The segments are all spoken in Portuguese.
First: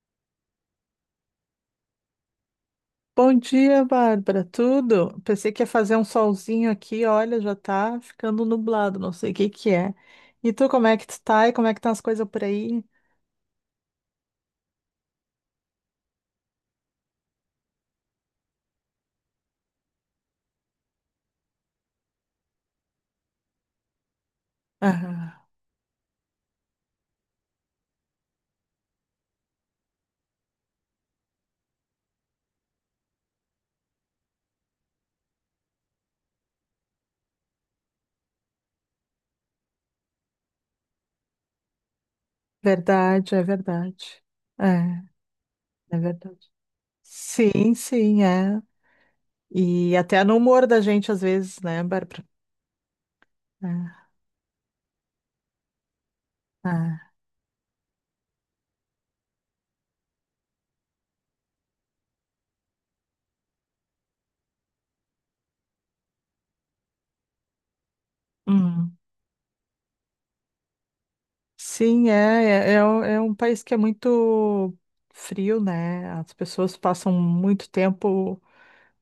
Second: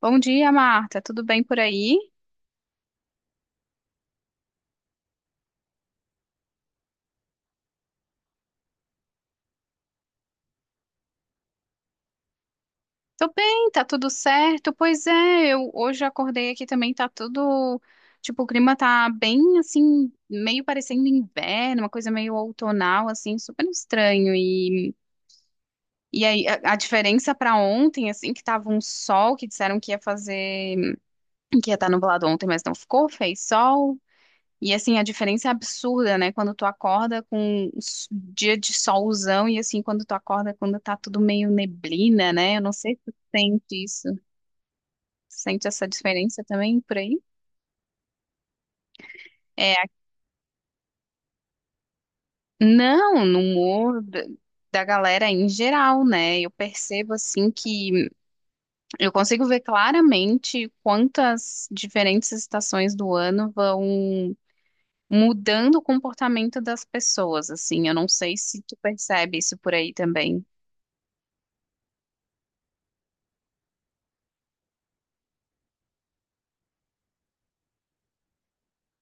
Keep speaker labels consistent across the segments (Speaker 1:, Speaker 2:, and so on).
Speaker 1: Bom dia, Marta. Tudo bem por aí?
Speaker 2: Bom dia, Bárbara. Tudo? Pensei que ia fazer um solzinho aqui, olha, já tá ficando nublado, não sei o que que é. E tu, como é que tu tá? E como é que estão as coisas por aí?
Speaker 1: Tô bem, tá tudo certo. Pois é, eu hoje acordei aqui também, tá tudo, tipo, o clima tá bem assim, meio parecendo inverno, uma coisa meio outonal assim, super estranho. E
Speaker 2: Ah,
Speaker 1: e aí a diferença pra ontem, assim, que tava um sol que disseram que ia fazer, que ia estar nublado ontem, mas não ficou, fez sol. E assim, a diferença é absurda, né? Quando tu acorda com dia de solzão e assim, quando tu acorda quando tá tudo meio neblina, né? Eu não sei se tu sente isso.
Speaker 2: verdade. É,
Speaker 1: Sente essa
Speaker 2: é verdade.
Speaker 1: diferença também por aí?
Speaker 2: Sim, sim, é.
Speaker 1: É, a-
Speaker 2: E até no humor da gente, às vezes, né, Bárbara?
Speaker 1: não, no humor
Speaker 2: É,
Speaker 1: da galera em geral, né? Eu
Speaker 2: é.
Speaker 1: percebo assim que eu consigo ver claramente quantas diferentes estações do ano vão mudando o comportamento das pessoas, assim. Eu não sei se tu
Speaker 2: Hum.
Speaker 1: percebe isso por aí também.
Speaker 2: Sim, é, é um país que é muito frio, né? As pessoas passam muito tempo.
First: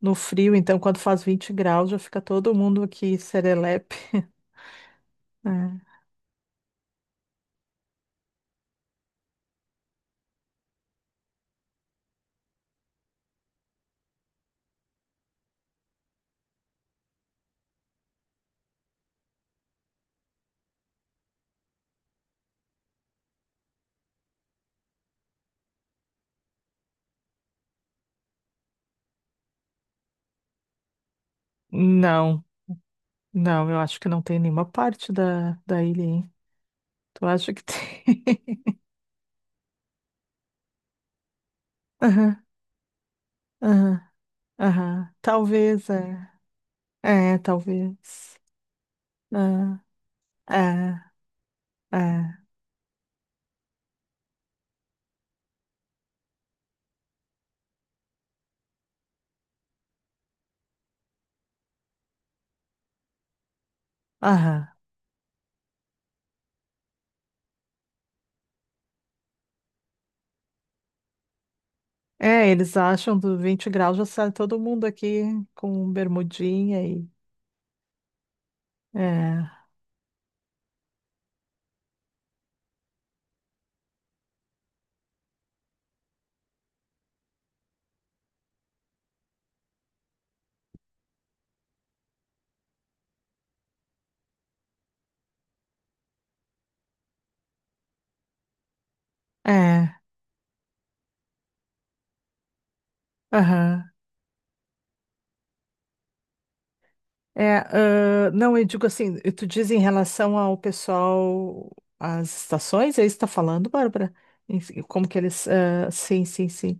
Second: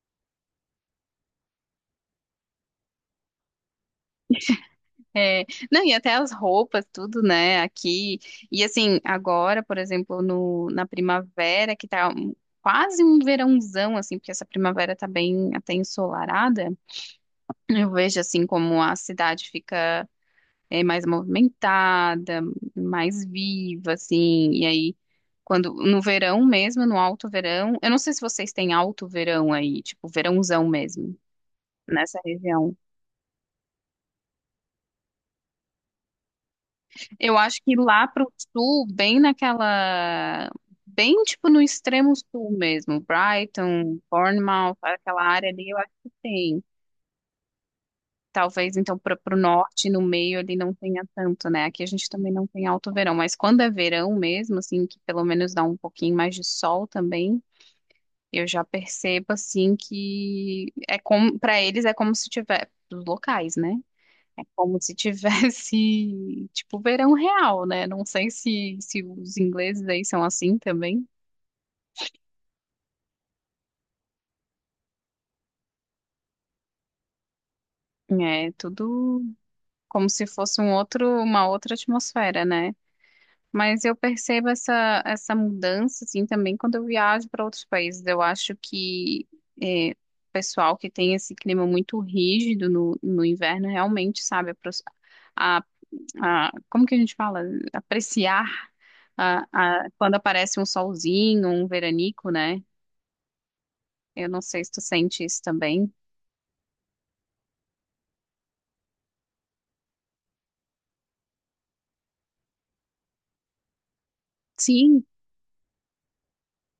Speaker 2: no frio, então quando faz 20 graus já fica todo mundo aqui serelepe.
Speaker 1: É, não,
Speaker 2: É.
Speaker 1: e até as roupas, tudo, né, aqui. E assim, agora, por exemplo, no, na primavera, que tá quase um verãozão, assim, porque essa primavera tá bem até ensolarada, eu vejo, assim, como a cidade fica é, mais movimentada, mais viva, assim, e aí, quando, no verão mesmo, no alto verão, eu não sei se vocês têm alto verão aí, tipo, verãozão mesmo, nessa
Speaker 2: Não,
Speaker 1: região.
Speaker 2: não, eu acho que não tem nenhuma parte da ilha, hein? Tu
Speaker 1: Eu
Speaker 2: acha
Speaker 1: acho
Speaker 2: que
Speaker 1: que
Speaker 2: tem?
Speaker 1: lá pro sul, bem naquela. Bem tipo no extremo
Speaker 2: Aham,
Speaker 1: sul mesmo, Brighton,
Speaker 2: aham,
Speaker 1: Bournemouth,
Speaker 2: aham.
Speaker 1: aquela área ali, eu acho
Speaker 2: Talvez,
Speaker 1: que
Speaker 2: é.
Speaker 1: tem.
Speaker 2: É, talvez.
Speaker 1: Talvez então para o norte, no meio
Speaker 2: É,
Speaker 1: ali não tenha
Speaker 2: é,
Speaker 1: tanto, né? Aqui a gente também
Speaker 2: é.
Speaker 1: não tem alto verão, mas quando é verão mesmo, assim, que pelo menos dá um pouquinho mais de sol também, eu já percebo assim que é como para eles é como se tiver dos locais, né? É
Speaker 2: Aham.
Speaker 1: como se tivesse, tipo, verão real, né? Não sei se os ingleses aí são assim também.
Speaker 2: É, eles acham do 20 graus já sai todo mundo aqui com bermudinha e.
Speaker 1: É tudo
Speaker 2: É,
Speaker 1: como se fosse uma outra atmosfera, né? Mas eu percebo essa mudança, assim, também quando eu viajo para outros países. Eu acho que é, o pessoal que tem esse clima muito rígido no inverno realmente sabe a, como que a gente fala? Apreciar a,
Speaker 2: é,
Speaker 1: quando aparece um solzinho, um veranico, né?
Speaker 2: aham.
Speaker 1: Eu não sei se tu sente isso também.
Speaker 2: É, ah, não, eu digo assim, tu diz em relação ao pessoal, às estações, é isso que tá falando, Bárbara? Si,
Speaker 1: Sim,
Speaker 2: como que eles, ah, sim, sim, sim.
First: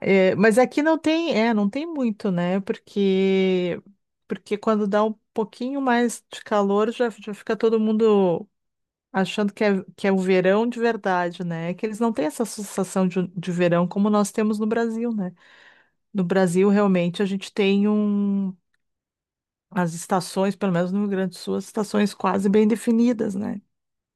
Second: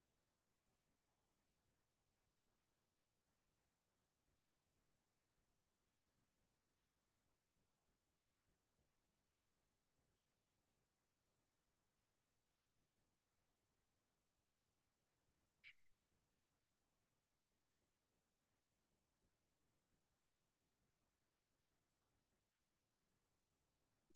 Speaker 2: É, é, mas aqui não tem, é, não tem muito, né? Porque quando dá um pouquinho mais de calor, já fica todo mundo achando que é o verão de verdade, né? É que eles não têm essa sensação de verão como nós temos no Brasil, né? No Brasil, realmente, a gente tem as estações, pelo menos no Rio Grande do Sul, as estações quase bem definidas, né?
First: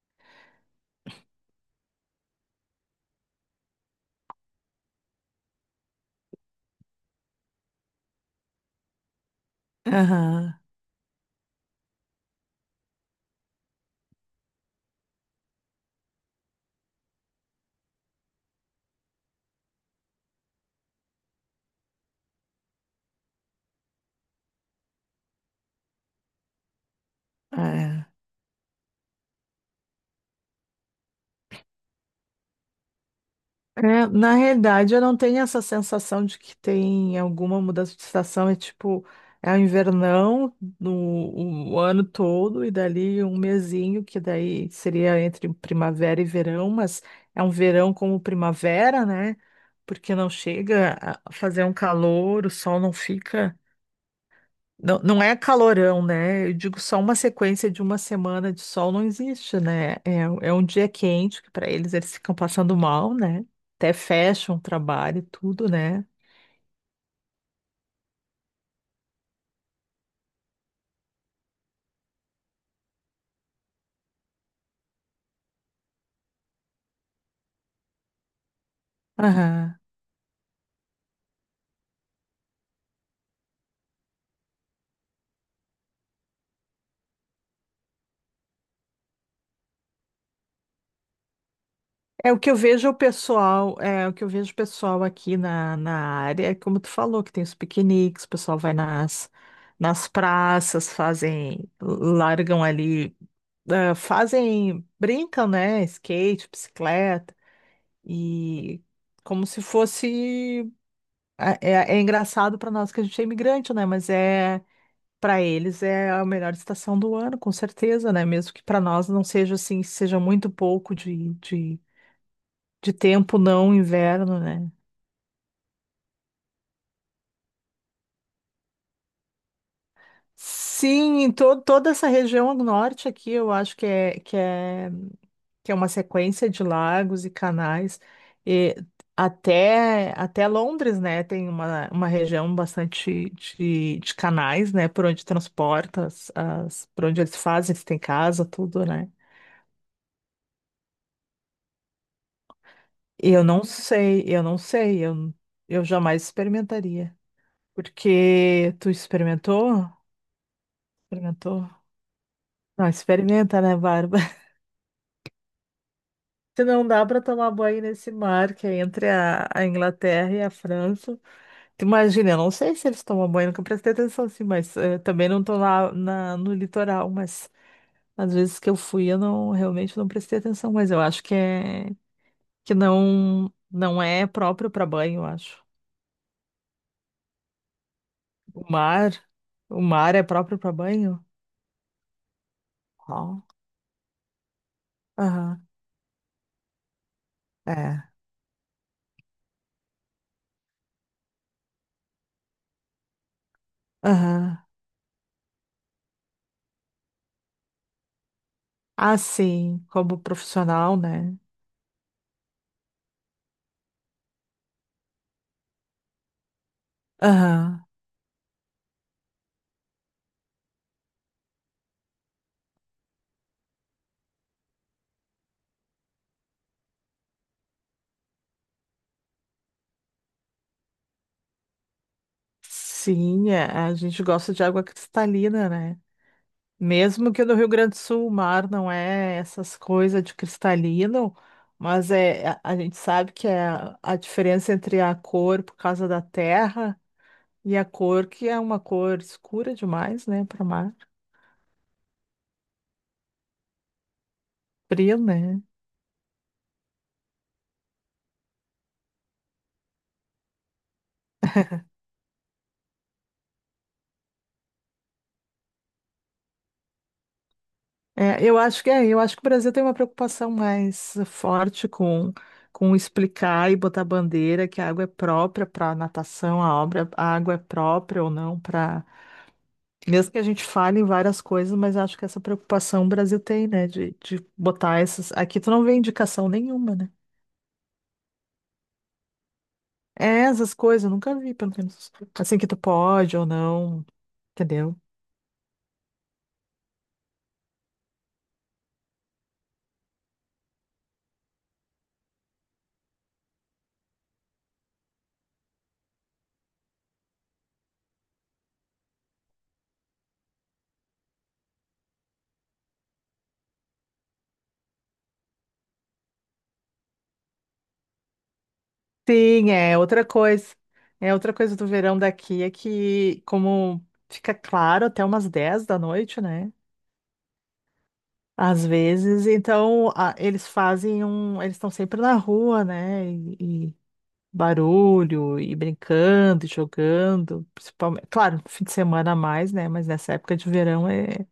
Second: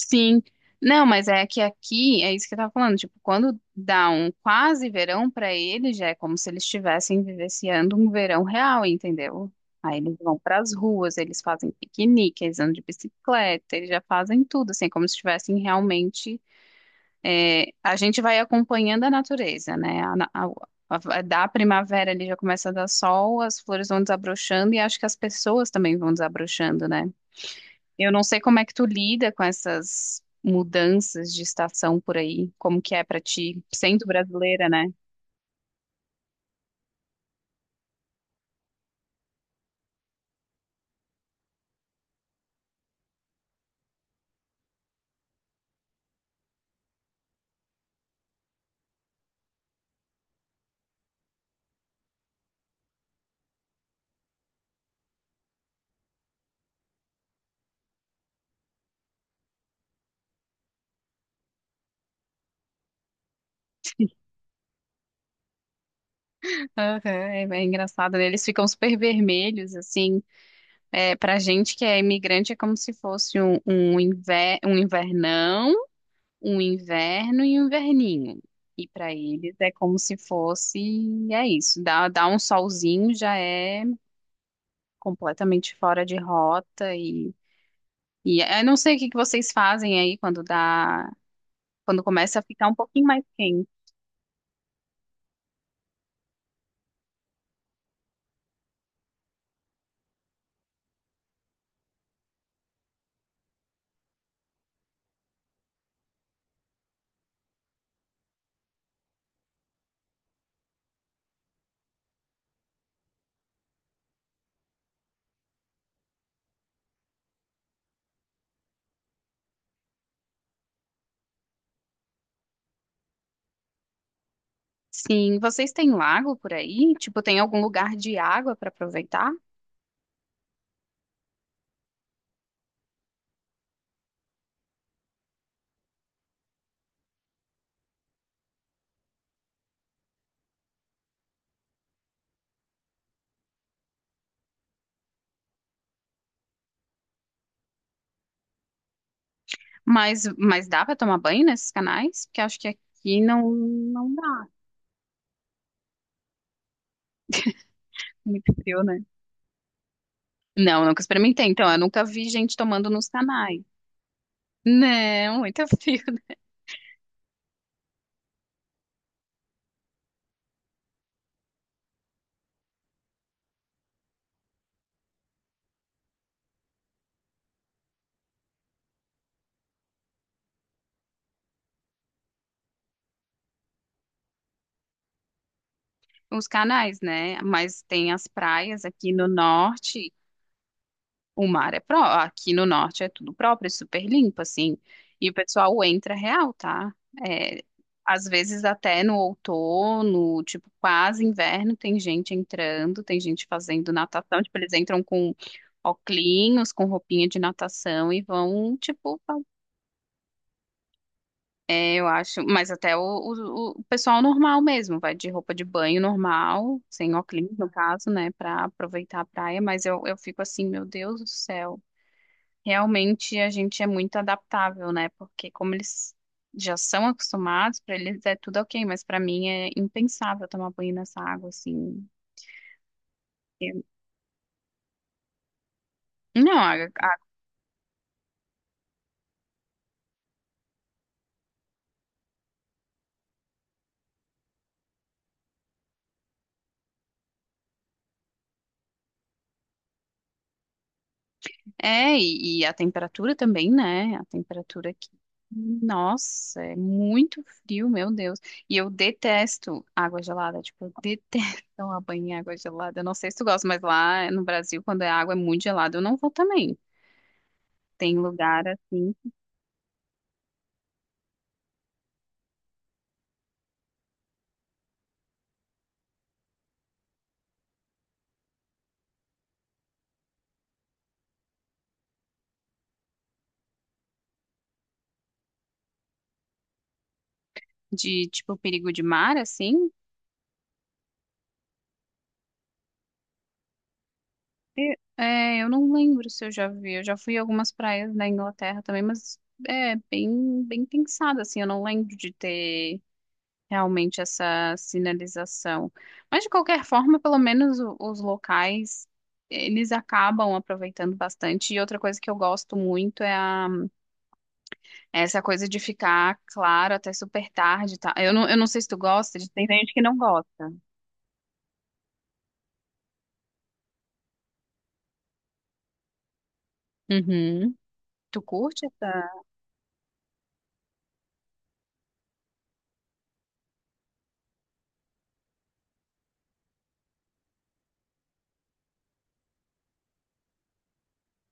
Speaker 1: sim. Não, mas é que aqui, é isso que eu tava falando, tipo, quando dá um quase verão pra eles, já é como se eles estivessem vivenciando um verão real, entendeu? Aí eles vão
Speaker 2: Aham,
Speaker 1: pras ruas, eles fazem piquenique, eles andam de bicicleta, eles já fazem tudo, assim, é como se estivessem realmente. É, a gente vai acompanhando a natureza, né? A, na- a- Da primavera ali já começa a dar sol, as flores vão desabrochando e acho que as pessoas também vão desabrochando, né?
Speaker 2: é.
Speaker 1: Eu não sei como é que tu lida com essas mudanças de estação por aí, como que é pra ti, sendo
Speaker 2: É, na
Speaker 1: brasileira, né?
Speaker 2: realidade, eu não tenho essa sensação de que tem alguma mudança de estação. É tipo, é o invernão no, o ano todo, e dali um mesinho, que daí seria entre primavera e verão, mas é um verão como primavera, né? Porque não chega a fazer um calor, o sol não fica. Não, não é calorão, né? Eu digo só uma sequência de uma semana de sol não existe, né? É, é um dia quente que para eles ficam passando mal, né? Até fecham o trabalho e tudo, né?
Speaker 1: Aham, é, é engraçado, né? Eles ficam super vermelhos, assim. É, pra gente que é imigrante é como se fosse um invernão, um inverno e um inverninho. E pra eles é
Speaker 2: Aham.
Speaker 1: como se fosse, é isso, dá um solzinho já é completamente fora de rota e eu não sei o que que vocês fazem aí quando
Speaker 2: É o
Speaker 1: começa a
Speaker 2: que eu
Speaker 1: ficar um
Speaker 2: vejo o
Speaker 1: pouquinho mais quente.
Speaker 2: pessoal, é o que eu vejo o pessoal aqui na, área, é como tu falou, que tem os piqueniques, o pessoal vai nas praças, fazem, largam ali, ah, fazem, brincam, né? Skate, bicicleta. E como se fosse. É, é engraçado para nós que a gente é imigrante, né? Mas é. Para eles é a melhor estação do ano, com certeza, né? Mesmo que para nós não seja assim, seja muito pouco de tempo, não inverno, né?
Speaker 1: Sim, vocês têm lago por aí? Tipo, tem algum lugar de água para aproveitar?
Speaker 2: Sim, em to toda essa região do norte aqui, eu acho que é. Que é uma sequência de lagos e canais, e até Londres, né, tem uma região bastante de canais, né, por onde transporta, por onde eles fazem, se tem casa, tudo, né.
Speaker 1: Mas dá para tomar banho nesses canais? Porque acho que aqui
Speaker 2: E eu não
Speaker 1: não
Speaker 2: sei, eu
Speaker 1: dá.
Speaker 2: não sei, eu jamais experimentaria,
Speaker 1: Muito
Speaker 2: porque
Speaker 1: frio,
Speaker 2: tu
Speaker 1: né?
Speaker 2: experimentou?
Speaker 1: Não, nunca experimentei.
Speaker 2: Experimentou?
Speaker 1: Então, eu nunca vi gente
Speaker 2: Não,
Speaker 1: tomando nos
Speaker 2: experimenta,
Speaker 1: canais.
Speaker 2: né, Bárbara?
Speaker 1: Não, muito frio.
Speaker 2: Se não dá para tomar banho nesse mar que é entre a Inglaterra e a França, imagina, eu não sei se eles tomam banho, nunca prestei atenção assim, mas também não tô lá no litoral, mas às vezes que eu fui eu realmente não prestei atenção, mas eu acho que é que não é próprio para banho, eu acho.
Speaker 1: Os canais, né? Mas tem as
Speaker 2: O
Speaker 1: praias aqui
Speaker 2: mar,
Speaker 1: no
Speaker 2: o
Speaker 1: norte.
Speaker 2: mar é próprio para banho?
Speaker 1: O mar é próprio. Aqui no norte é tudo
Speaker 2: Ó,
Speaker 1: próprio, é super limpo, assim. E o
Speaker 2: aham.
Speaker 1: pessoal entra real, tá? É,
Speaker 2: É.
Speaker 1: às vezes até no outono, tipo, quase inverno, tem gente entrando, tem gente fazendo natação. Tipo,
Speaker 2: Aham.
Speaker 1: eles entram com oclinhos, com roupinha de natação e vão,
Speaker 2: Ah,
Speaker 1: tipo,
Speaker 2: sim, como profissional, né?
Speaker 1: é, eu acho. Mas até o pessoal normal mesmo, vai de roupa de banho normal, sem oclinhos, no
Speaker 2: Aham.
Speaker 1: caso, né, pra aproveitar a praia. Mas eu fico assim, meu Deus do céu. Realmente a gente é muito adaptável, né? Porque como eles já são acostumados, para eles é tudo ok, mas para mim é impensável tomar banho nessa água assim.
Speaker 2: Sim, é,
Speaker 1: Eu-
Speaker 2: a gente gosta de água cristalina, né?
Speaker 1: Não, a-
Speaker 2: Mesmo que no Rio Grande do Sul o mar não é essas coisas de cristalino, mas é, a gente sabe que é a diferença entre a cor por causa da terra e a cor que é uma cor escura demais, né, para mar,
Speaker 1: É, e a temperatura também, né? A temperatura aqui.
Speaker 2: frio, né?
Speaker 1: Nossa, é muito frio, meu Deus. E eu detesto água gelada, tipo, eu detesto tomar banho em água gelada. Eu não sei se tu gosta, mas lá no Brasil, quando a água é muito gelada, eu não vou também. Tem
Speaker 2: É, eu
Speaker 1: lugar
Speaker 2: acho que é,
Speaker 1: assim
Speaker 2: eu acho que o Brasil tem uma preocupação mais forte com explicar e botar bandeira que a água é própria para natação, a obra, a água é própria ou não para. Mesmo que a gente fale em várias coisas, mas acho que essa preocupação o Brasil tem, né? De botar essas. Aqui tu não vê indicação nenhuma, né?
Speaker 1: de tipo perigo de mar, assim.
Speaker 2: É, essas coisas, eu nunca vi, pelo menos. Assim que tu pode ou não, entendeu?
Speaker 1: É, eu não lembro se eu já vi. Eu já fui em algumas praias da Inglaterra também, mas é bem pensada, assim. Eu não lembro de ter realmente essa sinalização. Mas, de qualquer forma, pelo menos os locais, eles acabam aproveitando bastante. E outra coisa que eu gosto muito é é essa coisa de ficar claro até super tarde, tá? Eu não sei se tu gosta, tem
Speaker 2: Sim,
Speaker 1: gente
Speaker 2: é
Speaker 1: que não
Speaker 2: outra coisa.
Speaker 1: gosta.
Speaker 2: É outra coisa do verão daqui é que, como fica claro até umas 10 da noite, né?
Speaker 1: Uhum. Tu
Speaker 2: Às
Speaker 1: curte essa?
Speaker 2: vezes, então eles fazem um. Eles estão sempre na rua, né? E, barulho e brincando, e jogando, principalmente, claro, no fim de semana a mais, né? Mas nessa época de verão é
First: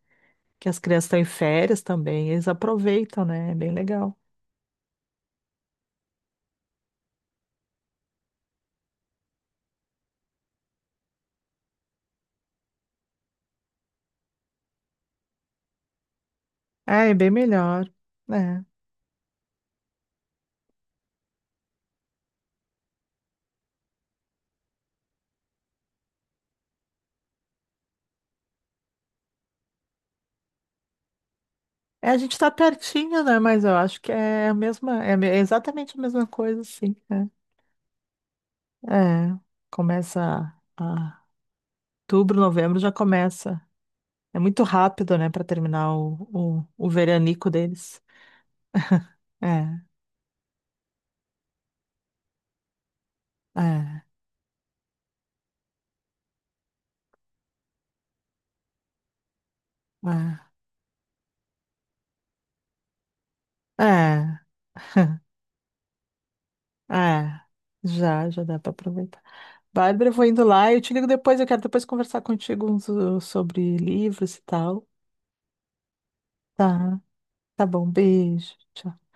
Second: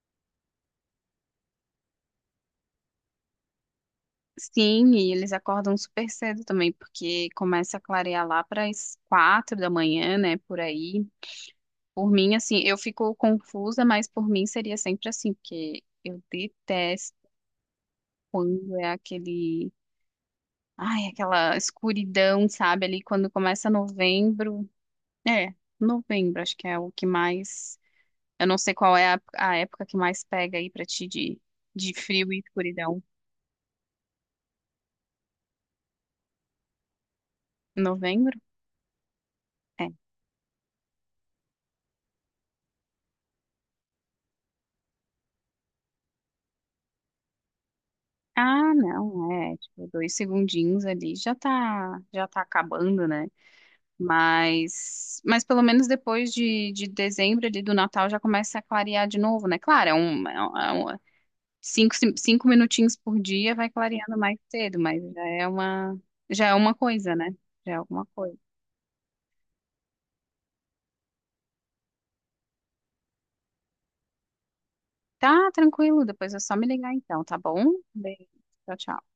Speaker 2: que as crianças estão em férias também, eles aproveitam, né? É bem legal.
Speaker 1: Sim, e eles acordam super cedo também, porque começa a clarear lá para as 4 da manhã, né? Por aí. Por mim, assim, eu fico confusa, mas por mim seria sempre assim, porque eu
Speaker 2: É, é
Speaker 1: detesto
Speaker 2: bem melhor,
Speaker 1: quando
Speaker 2: né?
Speaker 1: é aquele. Ai, aquela escuridão, sabe? Ali quando começa novembro. É, novembro, acho que é o que mais. Eu não sei qual é a época que mais pega aí pra ti de
Speaker 2: É, a
Speaker 1: frio
Speaker 2: gente
Speaker 1: e
Speaker 2: tá
Speaker 1: escuridão.
Speaker 2: pertinho, né? Mas eu acho que é a mesma, é exatamente a mesma coisa, assim, né?
Speaker 1: Novembro?
Speaker 2: É,
Speaker 1: É.
Speaker 2: começa a, a- outubro, novembro já começa. É muito rápido, né, para terminar o veranico deles.
Speaker 1: Ah, não, é,
Speaker 2: É,
Speaker 1: tipo, dois segundinhos ali já tá acabando, né?
Speaker 2: é,
Speaker 1: Mas pelo menos depois de dezembro ali do Natal já começa a clarear de novo, né? Claro, é é um- 5, 5 minutinhos por dia vai
Speaker 2: é.
Speaker 1: clareando mais
Speaker 2: É.
Speaker 1: cedo, mas já é uma coisa, né?
Speaker 2: É,
Speaker 1: Já é alguma
Speaker 2: já,
Speaker 1: coisa.
Speaker 2: já dá para aproveitar. Bárbara, eu vou indo lá, eu te ligo depois, eu quero depois conversar contigo sobre livros e tal.
Speaker 1: Tá, tranquilo, depois é só me ligar
Speaker 2: Tá,
Speaker 1: então, tá bom?
Speaker 2: tá bom,
Speaker 1: Beijo,
Speaker 2: beijo.
Speaker 1: tchau,
Speaker 2: Tchau.
Speaker 1: tchau.